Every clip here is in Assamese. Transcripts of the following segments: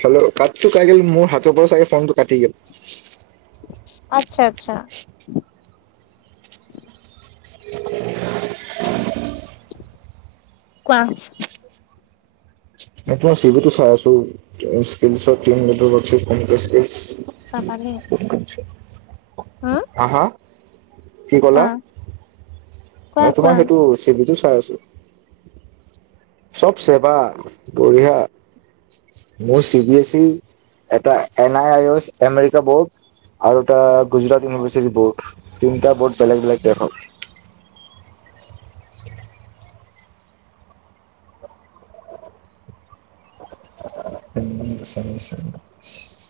হেল্ল'। কাতটো কাই গেল মোৰ হাতৰ পৰা চাগে ফোনটো কাটি গ'ল। আচ্ছা, আচ্ছা। [inaudible] কোৱা? এইটো মই চি বি টো চাই আছো্। [unintelligible] চাবালে, হম। [unintelligible] হা হা কি কলা? কোৱা ন, কোৱা তোমাৰ কোৱা সেইটো চাই আছো। চব চেবা বঢ়িয়া মোৰ চি বি এছ ই এটা N I I S America board. আৰু এটা গুজৰাট ইউনিভাৰ্চিটি বৰ্ড তিনিটা বৰ্ড বেলেগ বেলেগ দেশৰ। [unintelligible] নি্চ নি্চ [unintelligible]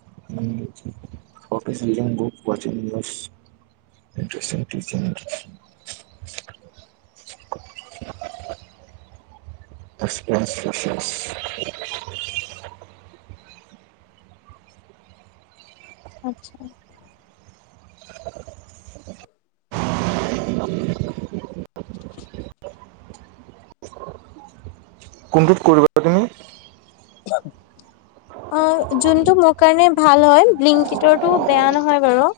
নি [unintelligible] আচ্ছা। [inaudible] কোনটোত কৰিবা তুমি? অ', যোনটো মোৰ কাৰণে ভাল হয়, ব্লিংকটৰটো বেয়া নহয় বাৰু। [unintelligible]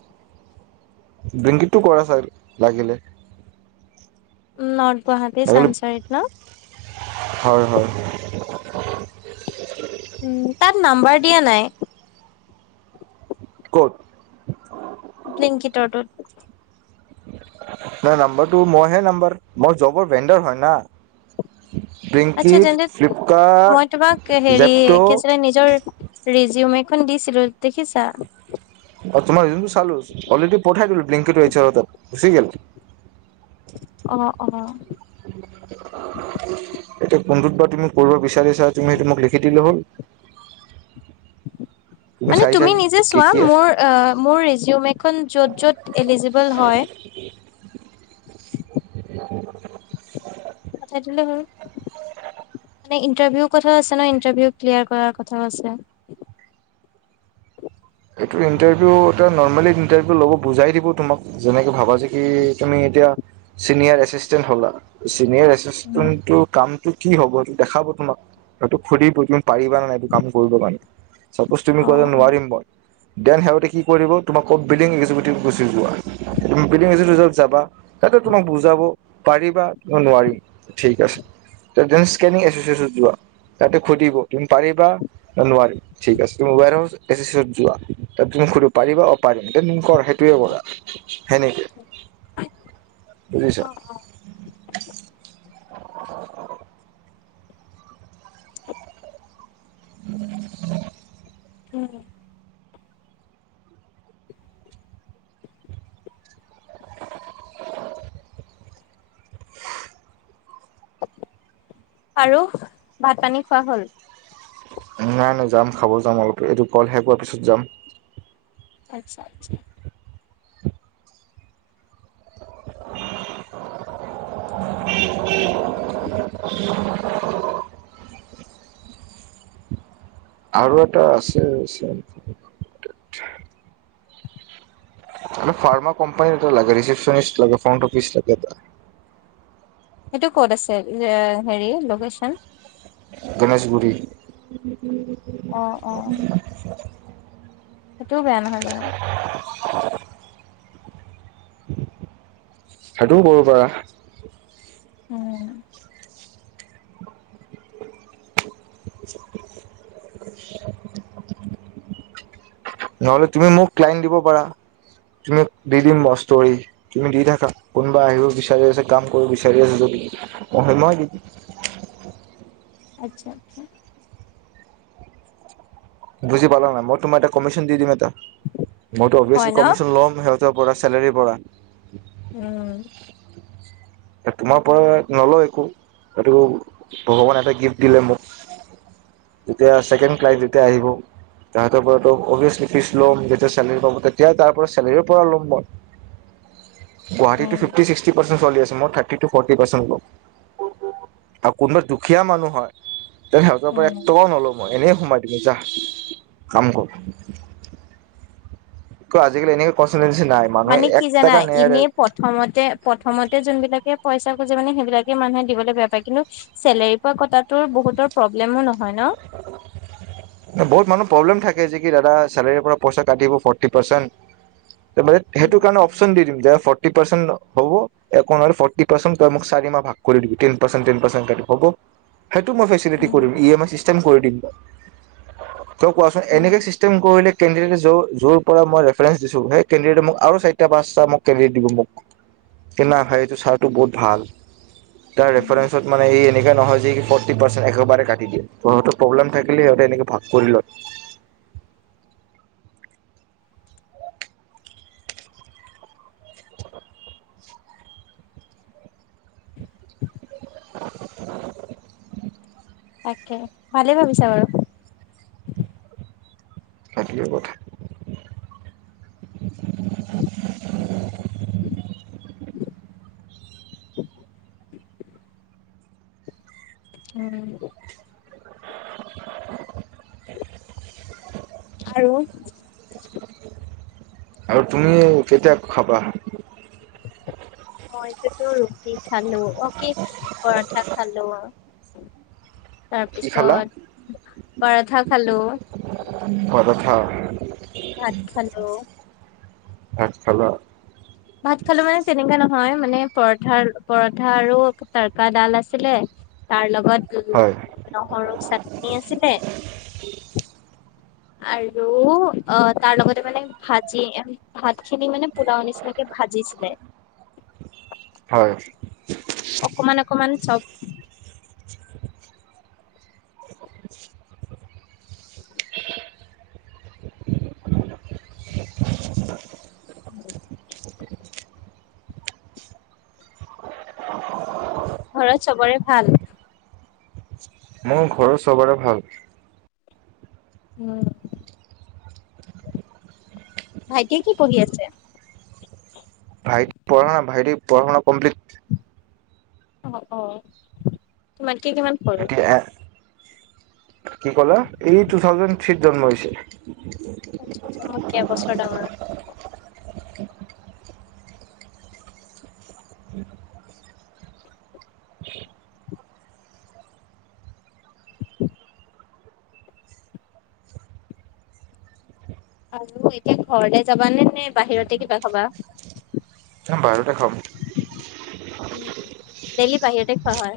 ব্লিংকটটু কৰা চ লাগিলে। উম [unintelligible] ন গুৱাহাটী লাগিলে চানচাৰীত ন? হয়, হয়, হয়। উম, তাত নাম্বাৰ দিয়া নাই। ক'ত? ব্লিংকটৰ টোত। ন নাম্বাৰটো মই হে নাম্বাৰ মোৰ জবৰ ভেণ্ডাৰ হয়, না। আচছা, ব্লিংকিত তেন্তে ফ্লিপকাৰ্ট মই তোমাক হেৰি ছিল জেপট' [unintelligible] নিজৰ ৰিজীওম [unintelligible] খন দিছিলো, দেখিছা? তোমাৰ যোনটো চালো, অলৰেডি পঠাই দিলো, ব্লিংকটৰ গুচি গ'ল। অ। অঁ। এতিয়া কোনটো ত বা তুমি কৰিব বিচৰা? চা, তুমি সেইটো মোক লিখি দিলে হ'ল। মানে, চাই চাই তুমি নিজে কি চোৱা কি আছে মোৰ মোৰ ৰেডিঅ'মেট [unintelligible] খন য'ত, য'ত এলিজিবল হয়, [inaudible] পঠাই দিলে হ'ল মানে ইন্টাৰভিউৰ কথা আছে ন, ইন্টাৰভিউ ক্লিয়াৰ কৰাৰ কথাও আছে। এইটো ইন্টাৰভিউ এ নৰ্মেলি ইণ্টাৰভিউ লব, বুজাই দিব তোমাক যেনেকে ভাবা যে কি তুমি এতিয়া চিনিয়ৰ এচিচন্টেত হলা। [unintelligible] জুনিয়ৰ উম এচিচণ্টেণ্ট কোনটো কাম। টো কি হ'ব সেইটো দেখাব তোমাক সটো সুধিব তুমি পাৰিবা নাই এইটো কাম কৰিব কাৰণে। [unintelligible] চাপোজ তুমি অ ক' নোৱাৰিম ব। দেন সিহঁতে কি কৰিব তোমাৰ কম্পেনিং গুচি যোৱা কম্পেনিং [unintelligible] সেইটো তোমাক বুজাব। পাৰিবাম নোৱাৰিম ঠিক আছে [unintelligible] নিং এচিয়চন যোৱা তাতে সুধিব তুমি পাৰিবা নোৱাৰিম ঠিক [unintelligible] ৱ হাউচ এিয়েন। যোৱা ত তম সুৰি পাৰিবা অপাৰিম এম ক সেইটোৱে কৰা সেনেকে বুজিছ। অ ম। উম। [unintelligible] আৰু ভাত পানী খোৱা হল। নাই নাই যাম খাব যাম অলপ এইটো কল শেষ হোৱাৰ পিছত যাম। আচ্ছা আচ্ছা [unintelligible] [unintelligible] আৰু এটা আছিল চফ। [unintelligible] আ ফাৰ্মা কোম্পানী এটা লাগে ৰিচিপশ্যনিষ্ট লাগে ফ্ৰন্ট অফিচ লাগেটা। সেইটো ক'ত আছে হেৰি লোকেশ্যন। গণেশগুৰি। অ। অ। সেইটোও বেয়া নহয় বাৰু। [unintelligible] সেইটো কৰিব পৰা। উম। নহলে তুমি মোক ক্লাইণ্ট দিব পাৰা তুমি দি দিম মস্তৰি তুমি দি থাকা কোনোবা আহিব বিচাৰি আছা কাম কৰিব বিচাৰি আছ যদি। আচ্ছা আচ্ছা। বুজি পালা ন ইোম এটা কমিশন দিম এটা। মইতো হয় অভিয়েচলি ন কমিশন ল'ম সিহত। পৰা চেলেৰীৰ পৰা। উম। ঠিক। তোমাৰ পৰা নলওঁ একো এইটো ভগৱানে এটা গিফ্ট দিলে মোক তেতিয়া ছেকেণ্ড ক্লাইছ যেতিয়া আহিব তাহতৰ পৰা অভিয়েচলি ফিচ ল'ম যেতিয়া চলেৰী পাব তেতিয়া তাৰ পৰা চেলেৰীৰ পৰা ল'ম মই। গুৱাহাটীটো উম ফিফটি ছ্সটি পাৰ্চেট চলি আছে। মই থাৰ্টি টো ফৰটি পাৰ্চেন্ত হব আৰু কোনোবা দুখীয়া মানুহ হয়। তেই সেতৰ পৰা এক উম। টকাও নলো মই এনেই। সোমাই দিব যাহ কাম কৰ। ত আজিকালি এনেকে কষ্ট। মানে কি জানা এনে প্ৰথমতে প্ৰথমতে যোন বিলাকে। পইচা খজি মানে সেইবিলাকে মানুহে দিবলৈ বেয়া পায় কিন্তু চেলেৰী পোৱা কত টো বহুতৰ প্ৰব্লেমো নহয়। ন বহুত মানুহ প্ৰব্লেম থাকে। যে কি দাদা চেলাৰীৰ পৰা পইচা কাটিব ফ'ৰ্টি পাৰ্চেণ্ট সেইটো কাৰে উম অপচন দিম যে ফৰ্টি পাৰ্চেণ্ট হ'ব এক নহ'লে ফি পাৰ্চেণ্ তই মোক চাৰি মাহ ভাগ কৰি দিব টেন পাৰ্চেট টন প্চেণ্ট হব। সেইটো মই ফেচিলেটি উম কৰিম ই এম আই কৰি দিম ত কোৱাচোন এনেকে উম চিষ্টেম কৰিলে। কেণ্ডিডেট যোৰ পৰা মই ৰেফাৰেঞ্চ দিছো সেই কেণ্ডিডেটে মোক আৰু চাৰিটা পাঁচটা মোক কেণ্ডিডেট দিব মোক কি না ভাই এইটো ছাৰটো বহুত ভাল। তাৰ উম ৰেফাৰেঞ্চত মানে এই এনেকা নহয় যে কি ফৰ্টি পাৰ্চেট একেবাৰোটি দিয়ে। সহঁতৰ প্ৰব্লেম থাকিলে সিহঁতে এনেকে ভাগ কৰি লম। [inaudible] তাকে ভালেই ভাবিছা বাৰু সেইটোৱে কথা উম। [inaudible] আৰু [inaudible] আৰু তুমি কেতিয়া খাবা মই যে। টো ৰুটি খালো অ কি পৰঠা খালো। তাৰ কি খালা পিছত পাৰাঠা খালোঁ। পৰঠা। ভাত খালো ভাত খালা? ভাত খালো মানে তেনেকা ন হয় মানে পৰঠা পৰঠা আৰু তাৰকা ডাল আছিলে তাৰ লগত বাত কলো হয় নহৰু চাটনি আছিলে। আৰু অ তাৰ লগতে মানে ভাজি এ ভাত ভাতখিনি মানে পুলাৱ নিচিনা দিছিলে। হয় অকমান অকমান চব। [inaudible] [inaudible] [inaudible] [unintelligible] [inaudible] ঘৰত চবৰে ভাল? মোৰ ঘৰ চবৰে ভাল। উম ভাইটিয়ে কি পঢ়ি আছে? ভাইটি পঢ়া ভাইটি পঢ়া শুনা কমপ্লিট। অ অ তোমাৰ। কিমান পঢ়ে? ভাইটি এ কি কলে? এই টু থাউজেণ্ড থ্ৰীত জন্ম হৈছে। মোত কে এবছৰ ডাঙৰ। [inaudible] [unintelligible] [inaudible] [inaudible] আৰু এতিয়া ঘৰলে যাবানে নে বাহিৰতে কিবা খাবা? বাহিৰতে খাম। ডেইলি বাহিৰতে খোৱা হয়।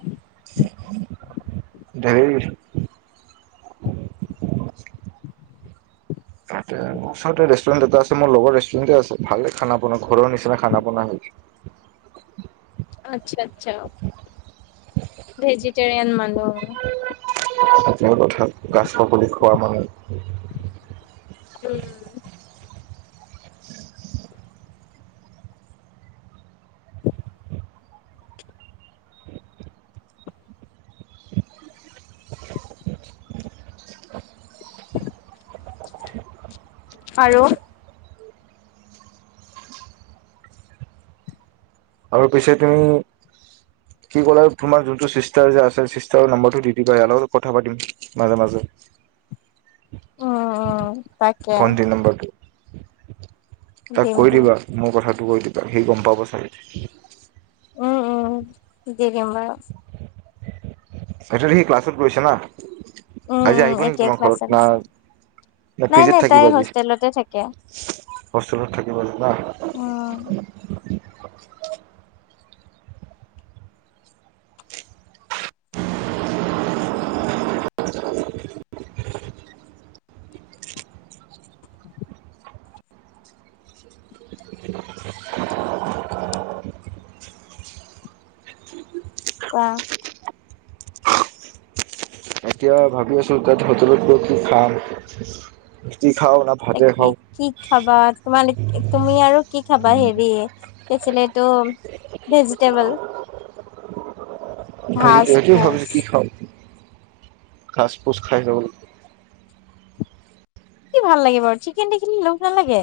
ধেৰি তাতে ওচৰতে ৰেষ্টুৰেণ্ট এটা আছে। মোৰ লগৰ ৰেষ্টুৰেণ্টে আছে, ভাল খানা পনা ঘৰৰ নিচিনা খানা পনা হৈ। আচ্ছা আচ্ছা। ভেজিটেৰিয়ন মানুহ। অ। হয়। তেওঁ কথা গছ ককলি [unintelligible] খোৱাবা নি? উম। [inaudible] [inaudible] [inaudible] আৰু আৰু পিছে তুমি কি ক'লা, তোমাৰ যোনটো চিষ্টাৰ যে আছে, চিষ্টাৰৰ নম্বৰটো দি দিবা। ইয়াৰ লগত কথা পাতিম মাজে মাজে। উম উম তাকে ভন্তিৰ নম্বৰটো [inaudible] তাক দিম কৈ দিম। দিবা মোৰ কথা। কৈ দিবা সেই গম পাব চাগে। [inaudible] উম উম। দি দিম বাৰু। সেইটো সি ক্লাছত গৈছে না? উম আজি উম আহিব নেকি এতিয়া তোমাৰ ক্লাছত আছে। ঘৰত, না নাই পিজিত নাই তাই থাকিব আজি? হোষ্টেলতে থাকে। হোষ্টেলত থাকিব আজি। [inaudible] উম [inaudible] ক এতিয়া ভাবি আছো তাত হোটেলত গৈ কি খাম। ৰুটি খাওঁ না ত ভাতে খাওঁ কি খাবা তোমাৰ, তুমি আৰু কি খাবা হেৰি, আছিল ইটো ভেজিটেবল, ঘাচ সেইটোৱে ফোজ ঘাস পোচ খায় হ'ল। কি ভাল লাগে বাৰু চিকেন দেখিলে লোভ নালাগে?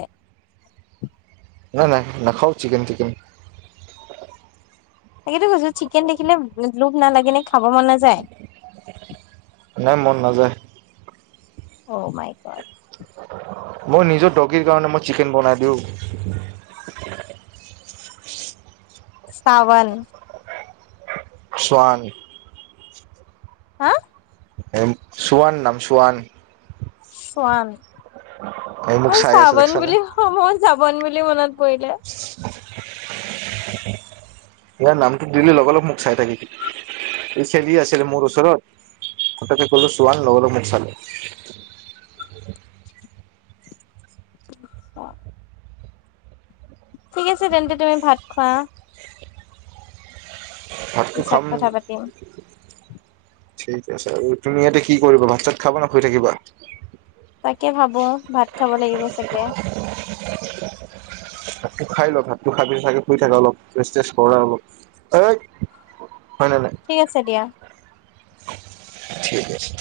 নাই নাই, নাখাও চিকেন টিকেন। তাকেতো কৈছো চিকেন দেখিলে লোভ নালাগে নে? খাব মন নাযায় নাই মন নাযায়। Oh my god. মই নিজৰ ডগীৰ কাৰণে মই চিকেন বনাই দিওঁ। চাৱন। শোৱান হা চোৱান নাম চোৱান চোৱান এই মোক মই চাই আছে চাবন দেখিছানে বুলি মই চাবন বুলি মনত পৰিলে ইয়াৰ নামটো দিলে লগা লগ মোক চাই থাকে এই খেলি আছিলে মোৰ ওচৰত কথাতা কলো চোৱান লগা লগ মোক চালে অ ঠিক আছে তেন্তে তুমি ভাত খোৱা ভাতটো পিছত খাম কথা পাতিম ঠিক আছে আৰু তুমি ইয়াতে কি কৰিবা ভাত চাত খাবা নে শুই থাকিবা তাকে ভাবো ভাত খাব লাগিব চাগে খাই লোৱা ভাতটো খাই পিনে শুই থাকা অলপ ৰেষ্ট চেষ্ট কৰা অলপ হয় নে নাই ঠিক আছে দিয়া ঠিক আছে